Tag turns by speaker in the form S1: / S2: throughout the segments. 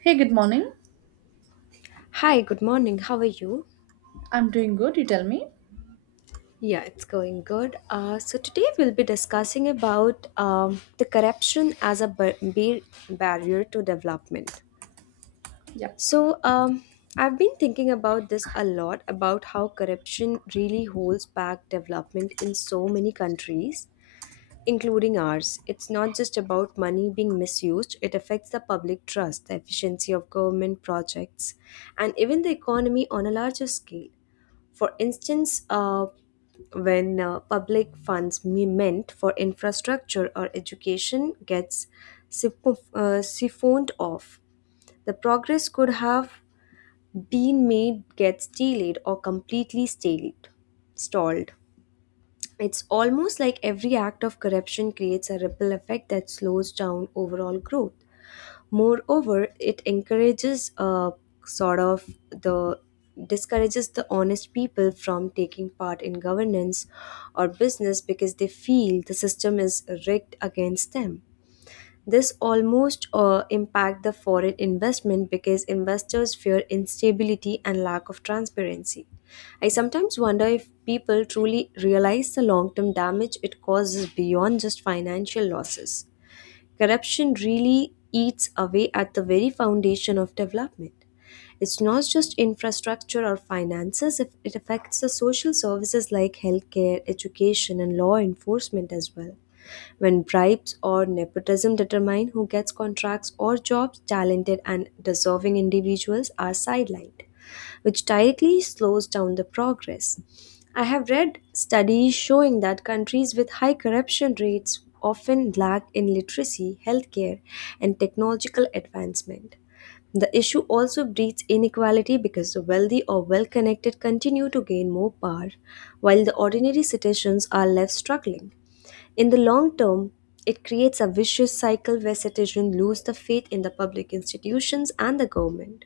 S1: Hey, good morning.
S2: Hi, good morning. How are you?
S1: I'm doing good. You tell me.
S2: Yeah, it's going good. So today we'll be discussing about the corruption as a barrier to development.
S1: Yeah.
S2: So, I've been thinking about this a lot about how corruption really holds back development in so many countries, including ours. It's not just about money being misused; it affects the public trust, the efficiency of government projects, and even the economy on a larger scale. For instance, when public funds meant for infrastructure or education gets siphoned off, the progress could have been made gets delayed or completely stalled. stalled. It's almost like every act of corruption creates a ripple effect that slows down overall growth. Moreover, it encourages sort of the discourages the honest people from taking part in governance or business because they feel the system is rigged against them. This almost impact the foreign investment because investors fear instability and lack of transparency. I sometimes wonder if people truly realize the long term damage it causes beyond just financial losses. Corruption really eats away at the very foundation of development. It's not just infrastructure or finances, if it affects the social services like healthcare, education, and law enforcement as well. When bribes or nepotism determine who gets contracts or jobs, talented and deserving individuals are sidelined, which directly slows down the progress. I have read studies showing that countries with high corruption rates often lack in literacy, healthcare, and technological advancement. The issue also breeds inequality because the wealthy or well connected continue to gain more power, while the ordinary citizens are left struggling. In the long term, it creates a vicious cycle where citizens lose the faith in the public institutions and the government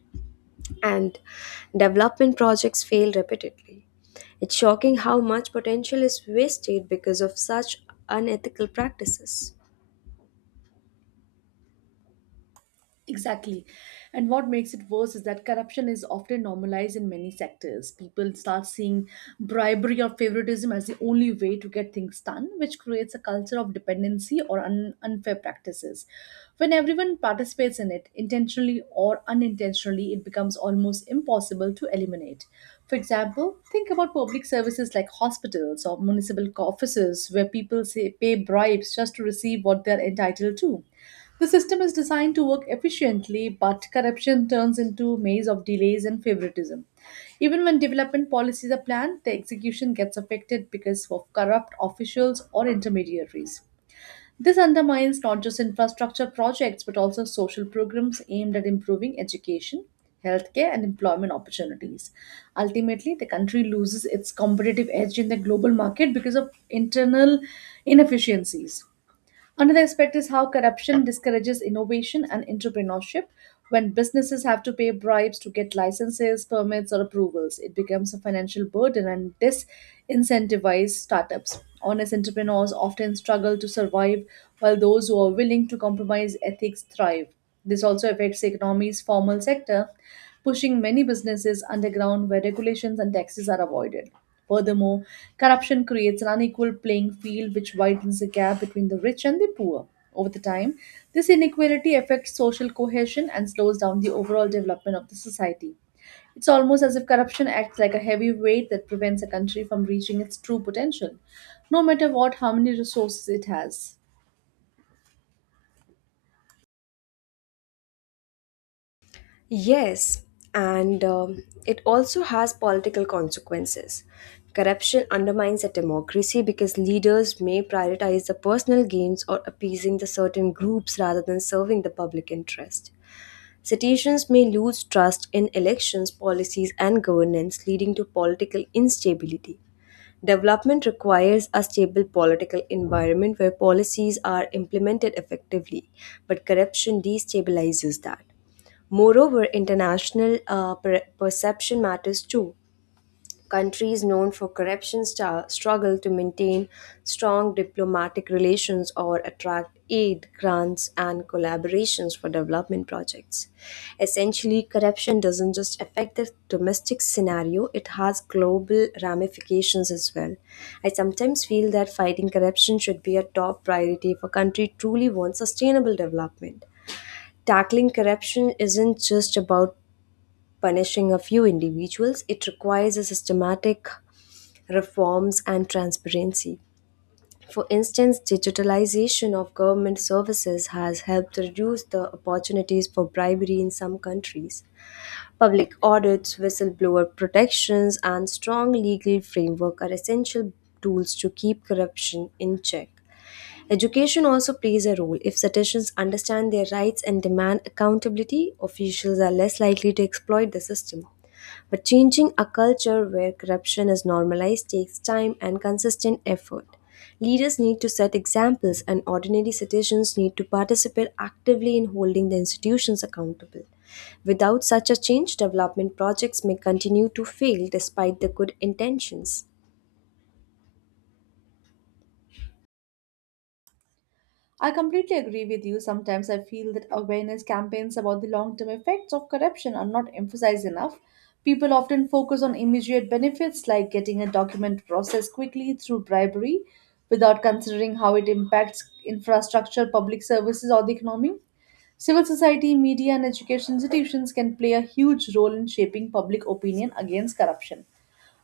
S2: and development projects fail repeatedly. It's shocking how much potential is wasted because of such unethical practices.
S1: Exactly. And what makes it worse is that corruption is often normalized in many sectors. People start seeing bribery or favoritism as the only way to get things done, which creates a culture of dependency or unfair practices. When everyone participates in it, intentionally or unintentionally, it becomes almost impossible to eliminate. For example, think about public services like hospitals or municipal offices where people say pay bribes just to receive what they're entitled to. The system is designed to work efficiently, but corruption turns into a maze of delays and favoritism. Even when development policies are planned, the execution gets affected because of corrupt officials or intermediaries. This undermines not just infrastructure projects but also social programs aimed at improving education, healthcare, and employment opportunities. Ultimately, the country loses its competitive edge in the global market because of internal inefficiencies. Another aspect is how corruption discourages innovation and entrepreneurship. When businesses have to pay bribes to get licenses, permits, or approvals, it becomes a financial burden and disincentivizes startups. Honest entrepreneurs often struggle to survive, while those who are willing to compromise ethics thrive. This also affects the economy's formal sector, pushing many businesses underground where regulations and taxes are avoided. Furthermore, corruption creates an unequal playing field which widens the gap between the rich and the poor. Over the time, this inequality affects social cohesion and slows down the overall development of the society. It's almost as if corruption acts like a heavy weight that prevents a country from reaching its true potential, no matter what how many resources it has.
S2: Yes, and it also has political consequences. Corruption undermines a democracy because leaders may prioritize the personal gains or appeasing the certain groups rather than serving the public interest. Citizens may lose trust in elections, policies, and governance, leading to political instability. Development requires a stable political environment where policies are implemented effectively, but corruption destabilizes that. Moreover, international perception matters too. Countries known for corruption struggle to maintain strong diplomatic relations or attract aid, grants, and collaborations for development projects. Essentially, corruption doesn't just affect the domestic scenario, it has global ramifications as well. I sometimes feel that fighting corruption should be a top priority if a country truly wants sustainable development. Tackling corruption isn't just about punishing a few individuals, it requires a systematic reforms and transparency. For instance, digitalization of government services has helped reduce the opportunities for bribery in some countries. Public audits, whistleblower protections, and strong legal framework are essential tools to keep corruption in check. Education also plays a role. If citizens understand their rights and demand accountability, officials are less likely to exploit the system. But changing a culture where corruption is normalized takes time and consistent effort. Leaders need to set examples, and ordinary citizens need to participate actively in holding the institutions accountable. Without such a change, development projects may continue to fail despite the good intentions.
S1: I completely agree with you. Sometimes I feel that awareness campaigns about the long term effects of corruption are not emphasized enough. People often focus on immediate benefits like getting a document processed quickly through bribery without considering how it impacts infrastructure, public services, or the economy. Civil society, media, and education institutions can play a huge role in shaping public opinion against corruption.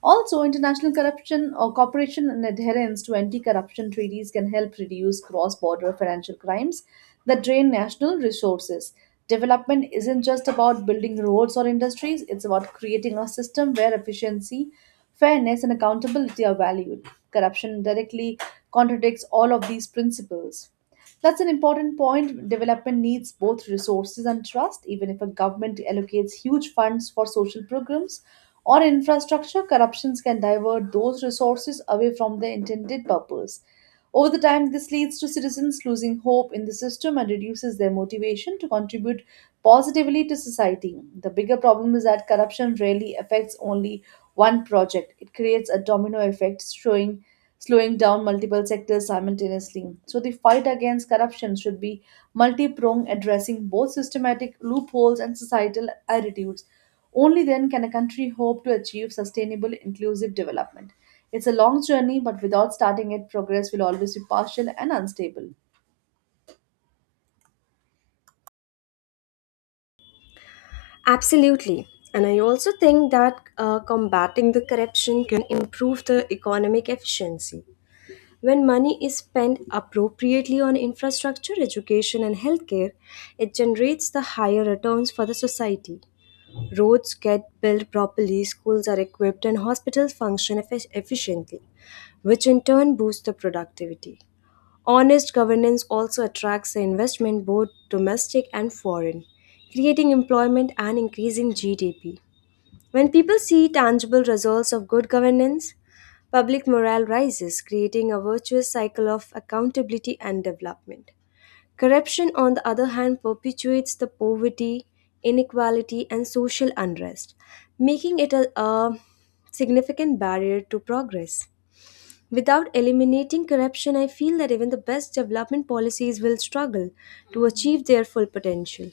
S1: Also, international corruption or cooperation and adherence to anti-corruption treaties can help reduce cross-border financial crimes that drain national resources. Development isn't just about building roads or industries, it's about creating a system where efficiency, fairness, and accountability are valued. Corruption directly contradicts all of these principles. That's an important point. Development needs both resources and trust. Even if a government allocates huge funds for social programs or infrastructure, corruptions can divert those resources away from their intended purpose. Over the time, this leads to citizens losing hope in the system and reduces their motivation to contribute positively to society. The bigger problem is that corruption rarely affects only one project, it creates a domino effect, showing slowing down multiple sectors simultaneously. So the fight against corruption should be multi-pronged, addressing both systematic loopholes and societal attitudes. Only then can a country hope to achieve sustainable inclusive development. It's a long journey, but without starting it, progress will always be partial and unstable.
S2: Absolutely. And I also think that combating the corruption can improve the economic efficiency. When money is spent appropriately on infrastructure, education, and healthcare, it generates the higher returns for the society. Roads get built properly, schools are equipped, and hospitals function efficiently, which in turn boosts the productivity. Honest governance also attracts the investment, both domestic and foreign, creating employment and increasing GDP. When people see tangible results of good governance, public morale rises, creating a virtuous cycle of accountability and development. Corruption, on the other hand, perpetuates the poverty, inequality, and social unrest, making it a significant barrier to progress. Without eliminating corruption, I feel that even the best development policies will struggle to achieve their full potential.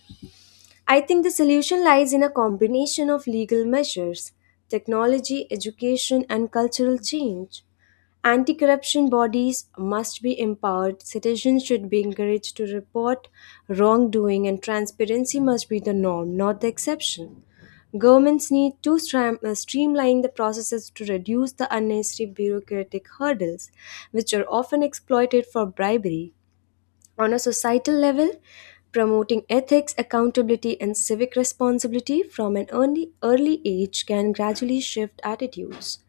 S2: I think the solution lies in a combination of legal measures, technology, education, and cultural change. Anti corruption bodies must be empowered, citizens should be encouraged to report wrongdoing, and transparency must be the norm, not the exception. Governments need to streamline the processes to reduce the unnecessary bureaucratic hurdles, which are often exploited for bribery. On a societal level, promoting ethics, accountability, and civic responsibility from an early age can gradually shift attitudes.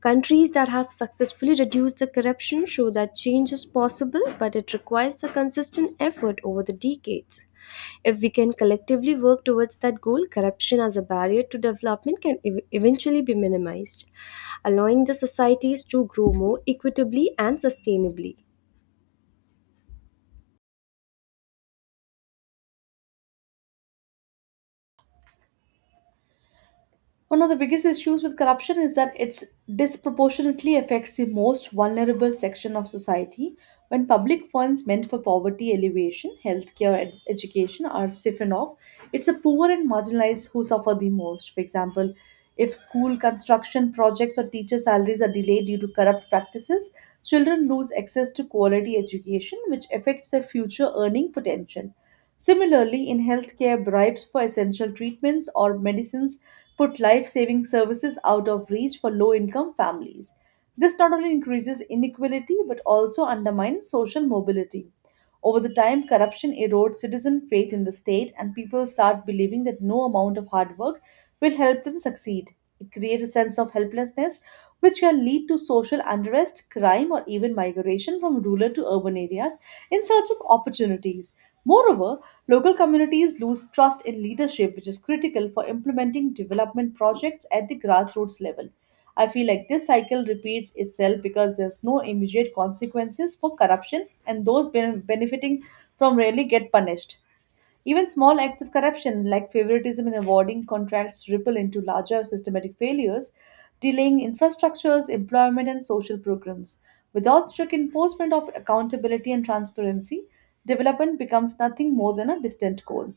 S2: Countries that have successfully reduced the corruption show that change is possible, but it requires the consistent effort over the decades. If we can collectively work towards that goal, corruption as a barrier to development can eventually be minimized, allowing the societies to grow more equitably and sustainably.
S1: One of the biggest issues with corruption is that it disproportionately affects the most vulnerable section of society when public funds meant for poverty alleviation, healthcare, education are siphoned off. It's the poor and marginalized who suffer the most. For example, if school construction projects or teacher salaries are delayed due to corrupt practices, children lose access to quality education, which affects their future earning potential. Similarly, in healthcare, bribes for essential treatments or medicines put life saving services out of reach for low income families. This not only increases inequality but also undermines social mobility. Over the time, corruption erodes citizen faith in the state, and people start believing that no amount of hard work will help them succeed. It creates a sense of helplessness, which can lead to social unrest, crime, or even migration from rural to urban areas in search of opportunities. Moreover, local communities lose trust in leadership, which is critical for implementing development projects at the grassroots level. I feel like this cycle repeats itself because there's no immediate consequences for corruption, and those benefiting from rarely get punished. Even small acts of corruption, like favoritism in awarding contracts, ripple into larger systematic failures, delaying infrastructures, employment, and social programs. Without strict enforcement of accountability and transparency, development becomes nothing more than a distant goal.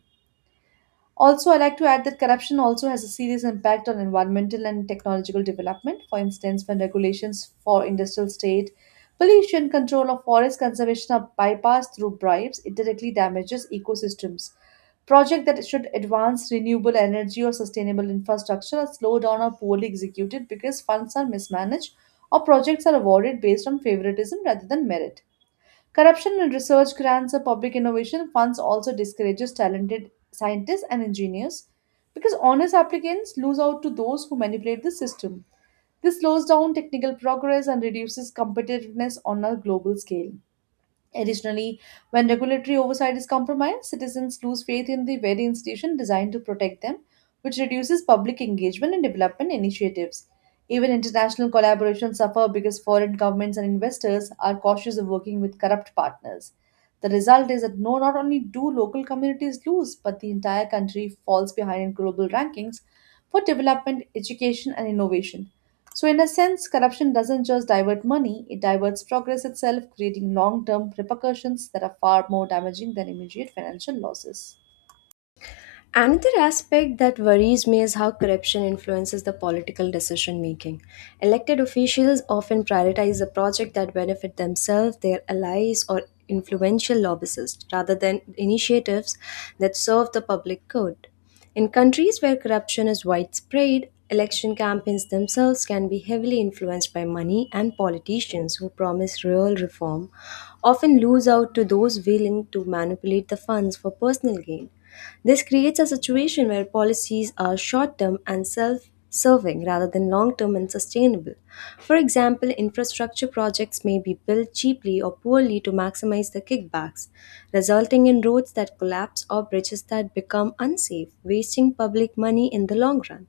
S1: Also, I like to add that corruption also has a serious impact on environmental and technological development. For instance, when regulations for industrial state pollution control or forest conservation are bypassed through bribes, it directly damages ecosystems. Projects that should advance renewable energy or sustainable infrastructure are slowed down or poorly executed because funds are mismanaged or projects are awarded based on favoritism rather than merit. Corruption in research grants or public innovation funds also discourages talented scientists and engineers because honest applicants lose out to those who manipulate the system. This slows down technical progress and reduces competitiveness on a global scale. Additionally, when regulatory oversight is compromised, citizens lose faith in the very institution designed to protect them, which reduces public engagement and development initiatives. Even international collaborations suffer because foreign governments and investors are cautious of working with corrupt partners. The result is that no, not only do local communities lose, but the entire country falls behind in global rankings for development, education, and innovation. So, in a sense, corruption doesn't just divert money, it diverts progress itself, creating long term repercussions that are far more damaging than immediate financial losses.
S2: Another aspect that worries me is how corruption influences the political decision making. Elected officials often prioritize the project that benefit themselves, their allies, or influential lobbyists rather than initiatives that serve the public good. In countries where corruption is widespread, election campaigns themselves can be heavily influenced by money, and politicians who promise real reform often lose out to those willing to manipulate the funds for personal gain. This creates a situation where policies are short term and self serving rather than long term and sustainable. For example, infrastructure projects may be built cheaply or poorly to maximize the kickbacks, resulting in roads that collapse or bridges that become unsafe, wasting public money in the long run.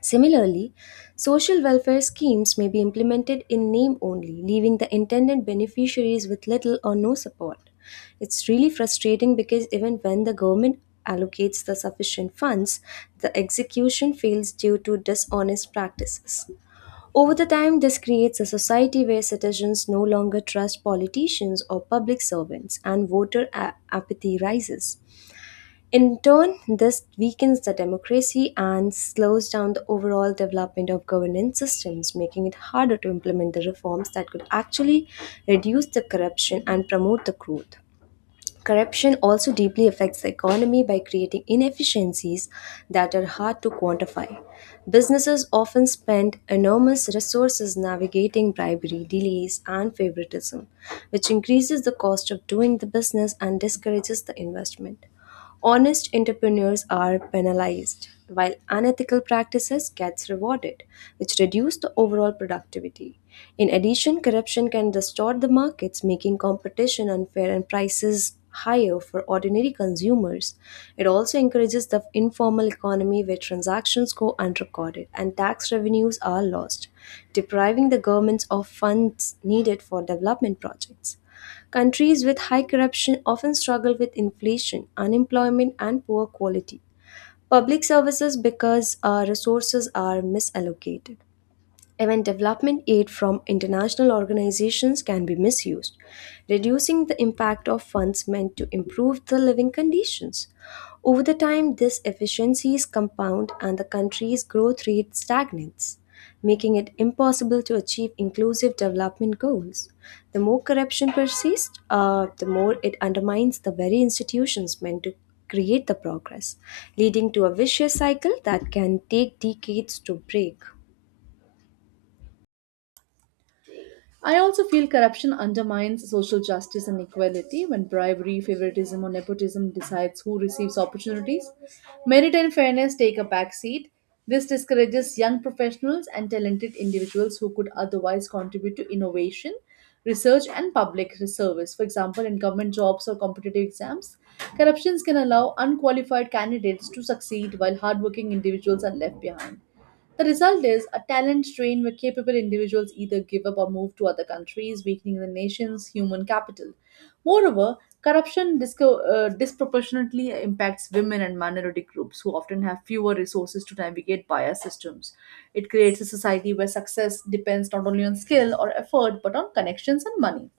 S2: Similarly, social welfare schemes may be implemented in name only, leaving the intended beneficiaries with little or no support. It's really frustrating because even when the government allocates the sufficient funds, the execution fails due to dishonest practices. Over the time, this creates a society where citizens no longer trust politicians or public servants, and voter apathy rises. In turn, this weakens the democracy and slows down the overall development of governance systems, making it harder to implement the reforms that could actually reduce the corruption and promote the growth. Corruption also deeply affects the economy by creating inefficiencies that are hard to quantify. Businesses often spend enormous resources navigating bribery, delays, and favoritism, which increases the cost of doing the business and discourages the investment. Honest entrepreneurs are penalized, while unethical practices gets rewarded, which reduce the overall productivity. In addition, corruption can distort the markets, making competition unfair and prices higher for ordinary consumers. It also encourages the informal economy where transactions go unrecorded and tax revenues are lost, depriving the governments of funds needed for development projects. Countries with high corruption often struggle with inflation, unemployment, and poor quality public services because resources are misallocated. Even development aid from international organizations can be misused, reducing the impact of funds meant to improve the living conditions. Over the time, these efficiencies compound and the country's growth rate stagnates, making it impossible to achieve inclusive development goals. The more corruption persists, the more it undermines the very institutions meant to create the progress, leading to a vicious cycle that can take decades to break.
S1: I also feel corruption undermines social justice and equality when bribery, favoritism, or nepotism decides who receives opportunities. Merit and fairness take a backseat. This discourages young professionals and talented individuals who could otherwise contribute to innovation, research, and public service. For example, in government jobs or competitive exams, corruptions can allow unqualified candidates to succeed while hardworking individuals are left behind. The result is a talent strain where capable individuals either give up or move to other countries, weakening the nation's human capital. Moreover, corruption disproportionately impacts women and minority groups who often have fewer resources to navigate bias systems. It creates a society where success depends not only on skill or effort but on connections and money.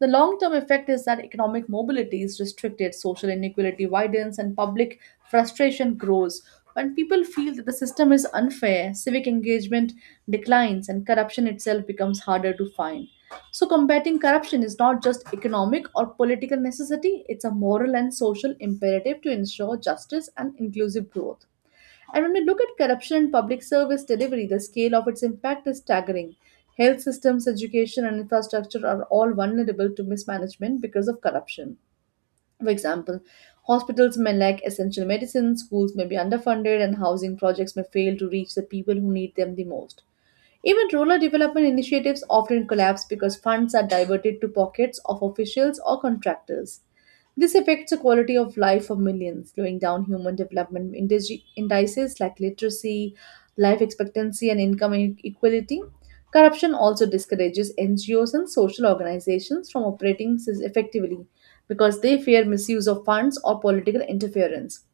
S1: The long term effect is that economic mobility is restricted, social inequality widens, and public frustration grows. When people feel that the system is unfair, civic engagement declines and corruption itself becomes harder to find. So, combating corruption is not just economic or political necessity, it's a moral and social imperative to ensure justice and inclusive growth. And when we look at corruption in public service delivery, the scale of its impact is staggering. Health systems, education, and infrastructure are all vulnerable to mismanagement because of corruption. For example, hospitals may lack essential medicines, schools may be underfunded, and housing projects may fail to reach the people who need them the most. Even rural development initiatives often collapse because funds are diverted to pockets of officials or contractors. This affects the quality of life for millions, slowing down human development indices like literacy, life expectancy, and income inequality. Corruption also discourages NGOs and social organizations from operating effectively because they fear misuse of funds or political interference.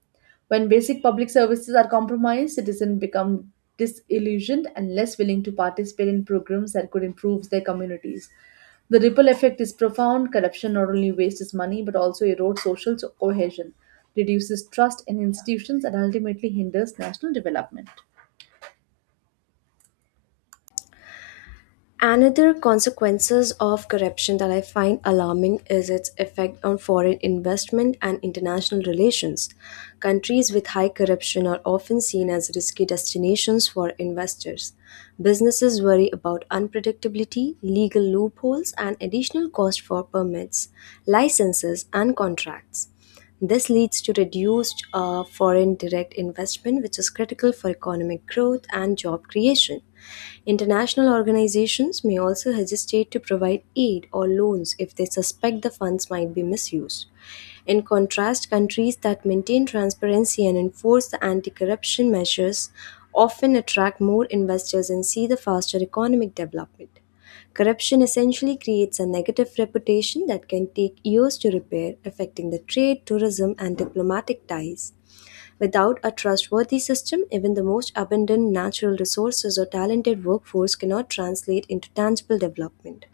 S1: When basic public services are compromised, citizens become disillusioned and less willing to participate in programs that could improve their communities. The ripple effect is profound. Corruption not only wastes money but also erodes social cohesion, reduces trust in institutions, and ultimately hinders national development.
S2: Another consequences of corruption that I find alarming is its effect on foreign investment and international relations. Countries with high corruption are often seen as risky destinations for investors. Businesses worry about unpredictability, legal loopholes, and additional cost for permits, licenses, and contracts. This leads to reduced foreign direct investment, which is critical for economic growth and job creation. International organizations may also hesitate to provide aid or loans if they suspect the funds might be misused. In contrast, countries that maintain transparency and enforce the anti corruption measures often attract more investors and see the faster economic development. Corruption essentially creates a negative reputation that can take years to repair, affecting the trade, tourism, and diplomatic ties. Without a trustworthy system, even the most abundant natural resources or talented workforce cannot translate into tangible development.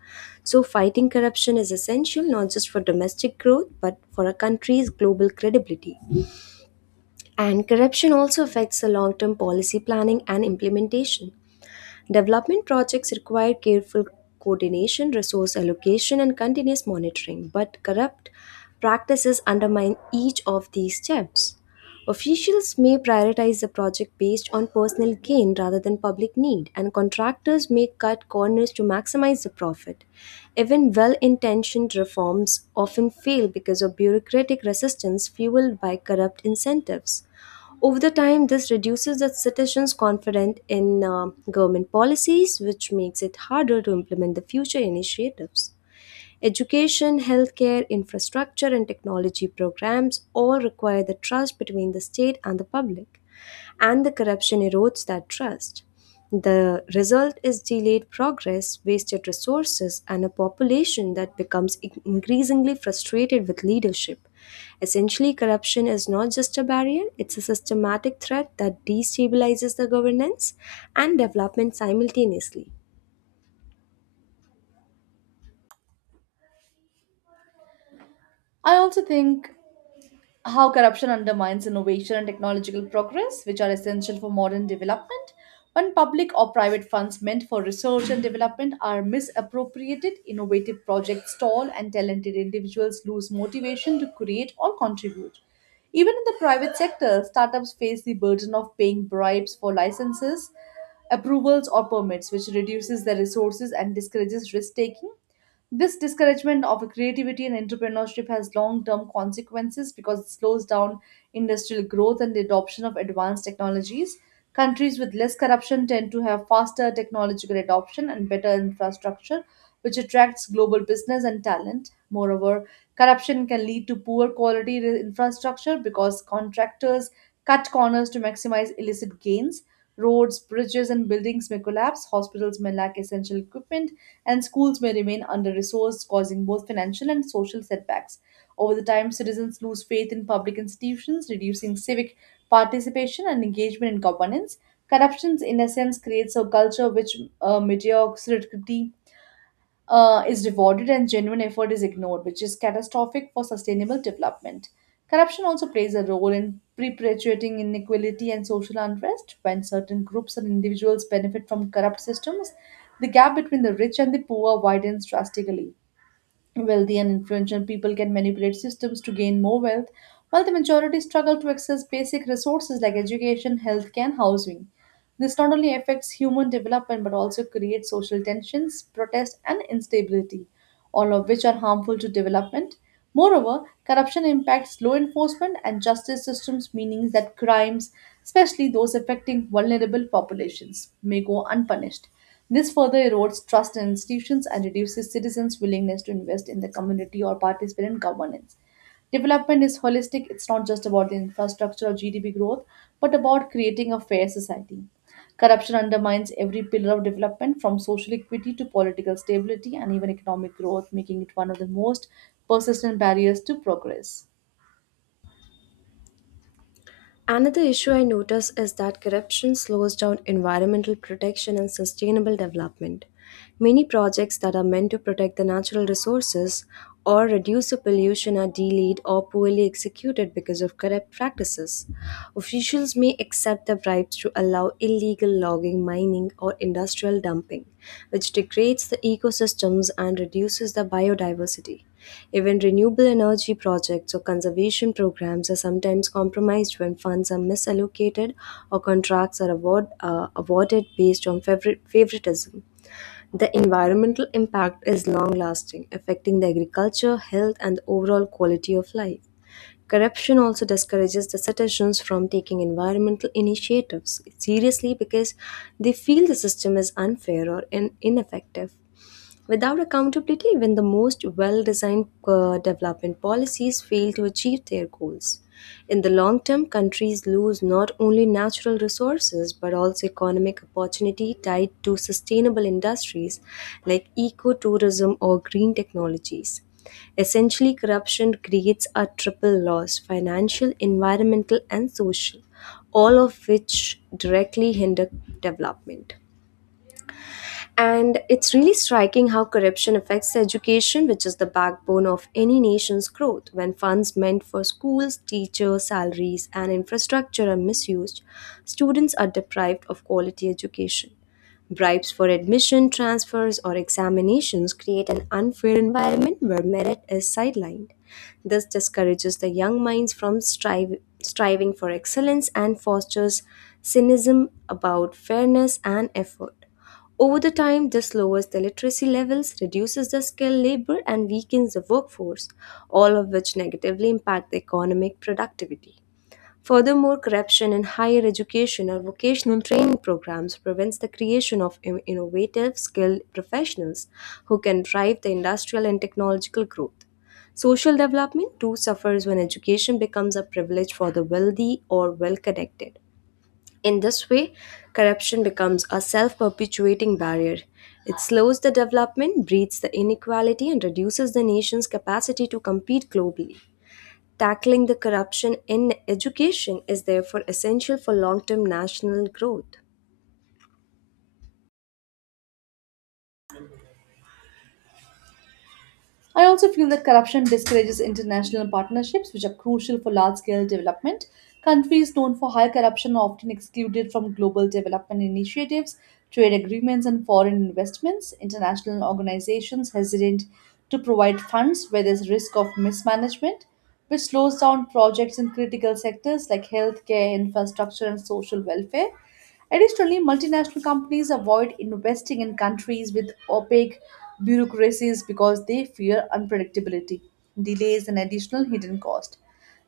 S2: So, fighting corruption is essential not just for domestic growth but for a country's global credibility. And corruption also affects the long term policy planning and implementation. Development projects require careful coordination, resource allocation, and continuous monitoring, but corrupt practices undermine each of these steps. Officials may prioritize the project based on personal gain rather than public need, and contractors may cut corners to maximize the profit. Even well intentioned reforms often fail because of bureaucratic resistance fueled by corrupt incentives. Over the time, this reduces the citizens' confidence in government policies, which makes it harder to implement the future initiatives. Education, healthcare, infrastructure, and technology programs all require the trust between the state and the public, and the corruption erodes that trust. The result is delayed progress, wasted resources, and a population that becomes increasingly frustrated with leadership. Essentially, corruption is not just a barrier, it's a systematic threat that destabilizes the governance and development simultaneously.
S1: I also think how corruption undermines innovation and technological progress, which are essential for modern development, when public or private funds meant for research and development are misappropriated, innovative projects stall, and talented individuals lose motivation to create or contribute. Even in the private sector, startups face the burden of paying bribes for licenses, approvals, or permits, which reduces their resources and discourages risk taking. This discouragement of creativity and entrepreneurship has long term consequences because it slows down industrial growth and the adoption of advanced technologies. Countries with less corruption tend to have faster technological adoption and better infrastructure, which attracts global business and talent. Moreover, corruption can lead to poor quality infrastructure because contractors cut corners to maximize illicit gains. Roads, bridges, and buildings may collapse, hospitals may lack essential equipment, and schools may remain under resourced, causing both financial and social setbacks. Over the time, citizens lose faith in public institutions, reducing civic participation and engagement in governance. Corruptions, in a sense, creates a culture which mediocrity is rewarded and genuine effort is ignored, which is catastrophic for sustainable development. Corruption also plays a role in perpetuating inequality and social unrest. When certain groups and individuals benefit from corrupt systems, the gap between the rich and the poor widens drastically. Wealthy and influential people can manipulate systems to gain more wealth, while the majority struggle to access basic resources like education, healthcare, and housing. This not only affects human development but also creates social tensions, protest, and instability all of which are harmful to development. Moreover, corruption impacts law enforcement and justice systems, meaning that crimes, especially those affecting vulnerable populations, may go unpunished. This further erodes trust in institutions and reduces citizens' willingness to invest in the community or participate in governance. Development is holistic, it's not just about the infrastructure or GDP growth, but about creating a fair society. Corruption undermines every pillar of development, from social equity to political stability and even economic growth, making it one of the most persistent barriers to progress.
S2: Another issue I notice is that corruption slows down environmental protection and sustainable development. Many projects that are meant to protect the natural resources or reduce the pollution are delayed or poorly executed because of corrupt practices. Officials may accept the bribes to allow illegal logging, mining, or industrial dumping, which degrades the ecosystems and reduces the biodiversity. Even renewable energy projects or conservation programs are sometimes compromised when funds are misallocated or contracts are awarded based on favoritism. The environmental impact is long lasting, affecting the agriculture, health, and the overall quality of life. Corruption also discourages the citizens from taking environmental initiatives seriously because they feel the system is unfair or ineffective. Without accountability, even the most well designed development policies fail to achieve their goals. In the long term, countries lose not only natural resources but also economic opportunity tied to sustainable industries like ecotourism or green technologies. Essentially, corruption creates a triple loss financial, environmental, and social, all of which directly hinder development. And it's really striking how corruption affects education, which is the backbone of any nation's growth. When funds meant for schools, teachers, salaries, and infrastructure are misused, students are deprived of quality education. Bribes for admission, transfers, or examinations create an unfair environment where merit is sidelined. This discourages the young minds from striving for excellence and fosters cynicism about fairness and effort. Over the time, this lowers the literacy levels, reduces the skilled labor, and weakens the workforce, all of which negatively impact the economic productivity. Furthermore, corruption in higher education or vocational training programs prevents the creation of innovative, skilled professionals who can drive the industrial and technological growth. Social development too suffers when education becomes a privilege for the wealthy or well connected. In this way, corruption becomes a self perpetuating barrier. It slows the development, breeds the inequality, and reduces the nation's capacity to compete globally. Tackling the corruption in education is therefore essential for long term national growth.
S1: I also feel that corruption discourages international partnerships, which are crucial for large scale development. Countries known for high corruption are often excluded from global development initiatives, trade agreements, and foreign investments. International organizations hesitate to provide funds where there's risk of mismanagement, which slows down projects in critical sectors like healthcare, infrastructure, and social welfare. Additionally, multinational companies avoid investing in countries with opaque bureaucracies because they fear unpredictability, delays, and additional hidden cost.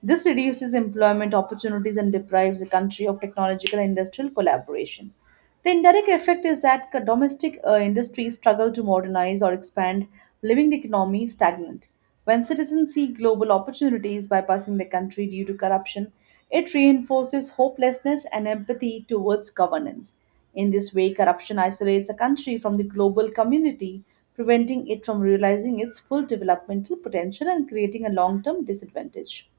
S1: This reduces employment opportunities and deprives the country of technological and industrial collaboration. The indirect effect is that domestic industries struggle to modernize or expand, leaving the economy stagnant. When citizens see global opportunities bypassing the country due to corruption, it reinforces hopelessness and empathy towards governance. In this way, corruption isolates a country from the global community, preventing it from realizing its full developmental potential and creating a long term disadvantage.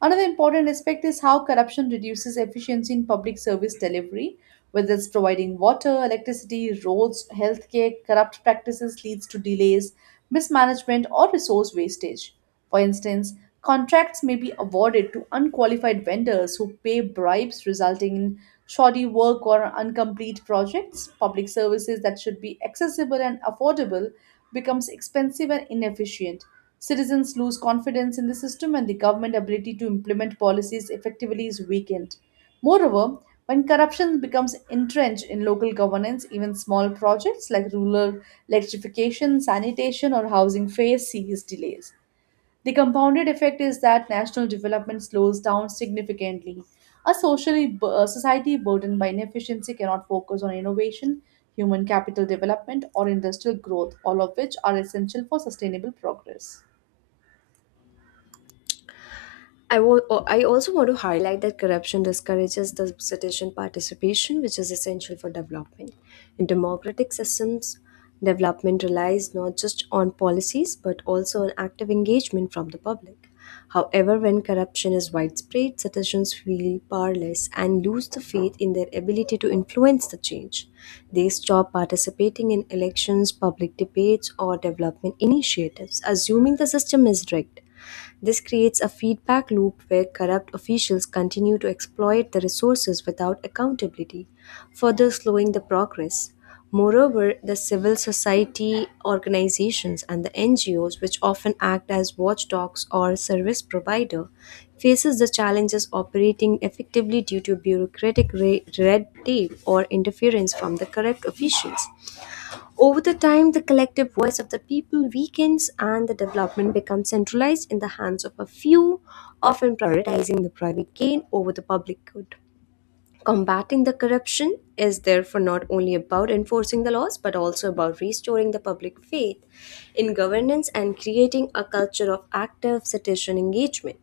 S1: Another important aspect is how corruption reduces efficiency in public service delivery, whether it's providing water, electricity, roads, healthcare. Corrupt practices leads to delays, mismanagement, or resource wastage. For instance, contracts may be awarded to unqualified vendors who pay bribes, resulting in shoddy work or incomplete projects. Public services that should be accessible and affordable becomes expensive and inefficient. Citizens lose confidence in the system and the government ability to implement policies effectively is weakened. Moreover, when corruption becomes entrenched in local governance, even small projects like rural electrification, sanitation, or housing face serious delays. The compounded effect is that national development slows down significantly. A society burdened by inefficiency cannot focus on innovation, human capital development, or industrial growth, all of which are essential for sustainable progress.
S2: I also want to highlight that corruption discourages the citizen participation, which is essential for development. In democratic systems, development relies not just on policies but also on active engagement from the public. However, when corruption is widespread, citizens feel powerless and lose the faith in their ability to influence the change. They stop participating in elections, public debates, or development initiatives, assuming the system is rigged. This creates a feedback loop where corrupt officials continue to exploit the resources without accountability, further slowing the progress. Moreover, the civil society organizations and the NGOs, which often act as watchdogs or service provider, faces the challenges operating effectively due to bureaucratic red tape or interference from the corrupt officials. Over the time, the collective voice of the people weakens and the development becomes centralized in the hands of a few, often prioritizing the private gain over the public good. Combating the corruption is therefore not only about enforcing the laws but also about restoring the public faith in governance and creating a culture of active citizen engagement.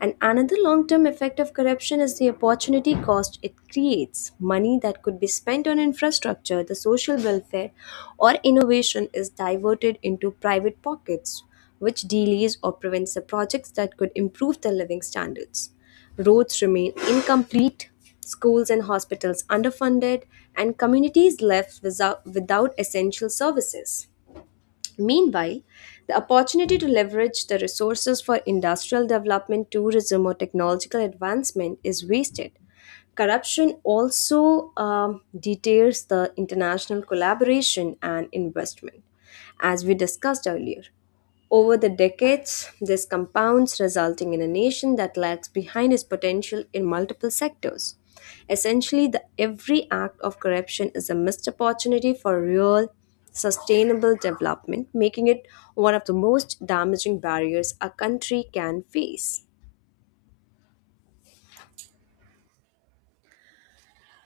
S2: And another long term effect of corruption is the opportunity cost it creates. Money that could be spent on infrastructure, the social welfare, or innovation is diverted into private pockets, which delays or prevents the projects that could improve the living standards. Roads remain incomplete, schools and hospitals underfunded, and communities left without essential services. Meanwhile, the opportunity to leverage the resources for industrial development, tourism, or technological advancement is wasted. Corruption also deters the international collaboration and investment, as we discussed earlier. Over the decades, this compounds, resulting in a nation that lags behind its potential in multiple sectors. Essentially, every act of corruption is a missed opportunity for real, sustainable development, making it one of the most damaging barriers a country can face.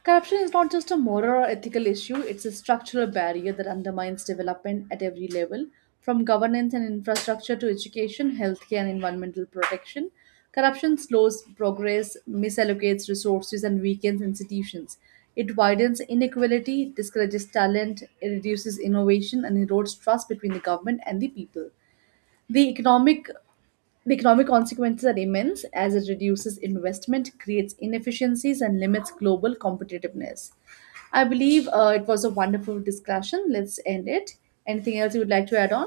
S1: Corruption is not just a moral or ethical issue, it's a structural barrier that undermines development at every level, from governance and infrastructure to education, healthcare, and environmental protection. Corruption slows progress, misallocates resources, and weakens institutions. It widens inequality, discourages talent, it reduces innovation, and erodes trust between the government and the people. The economic the economic consequences are immense as it reduces investment, creates inefficiencies, and limits global competitiveness. I believe it was a wonderful discussion. Let's end it. Anything else you would like to add on?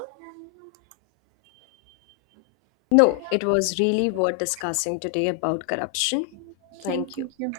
S2: No, it was really worth discussing today about corruption.
S1: Okay,
S2: Thank you.
S1: thank you.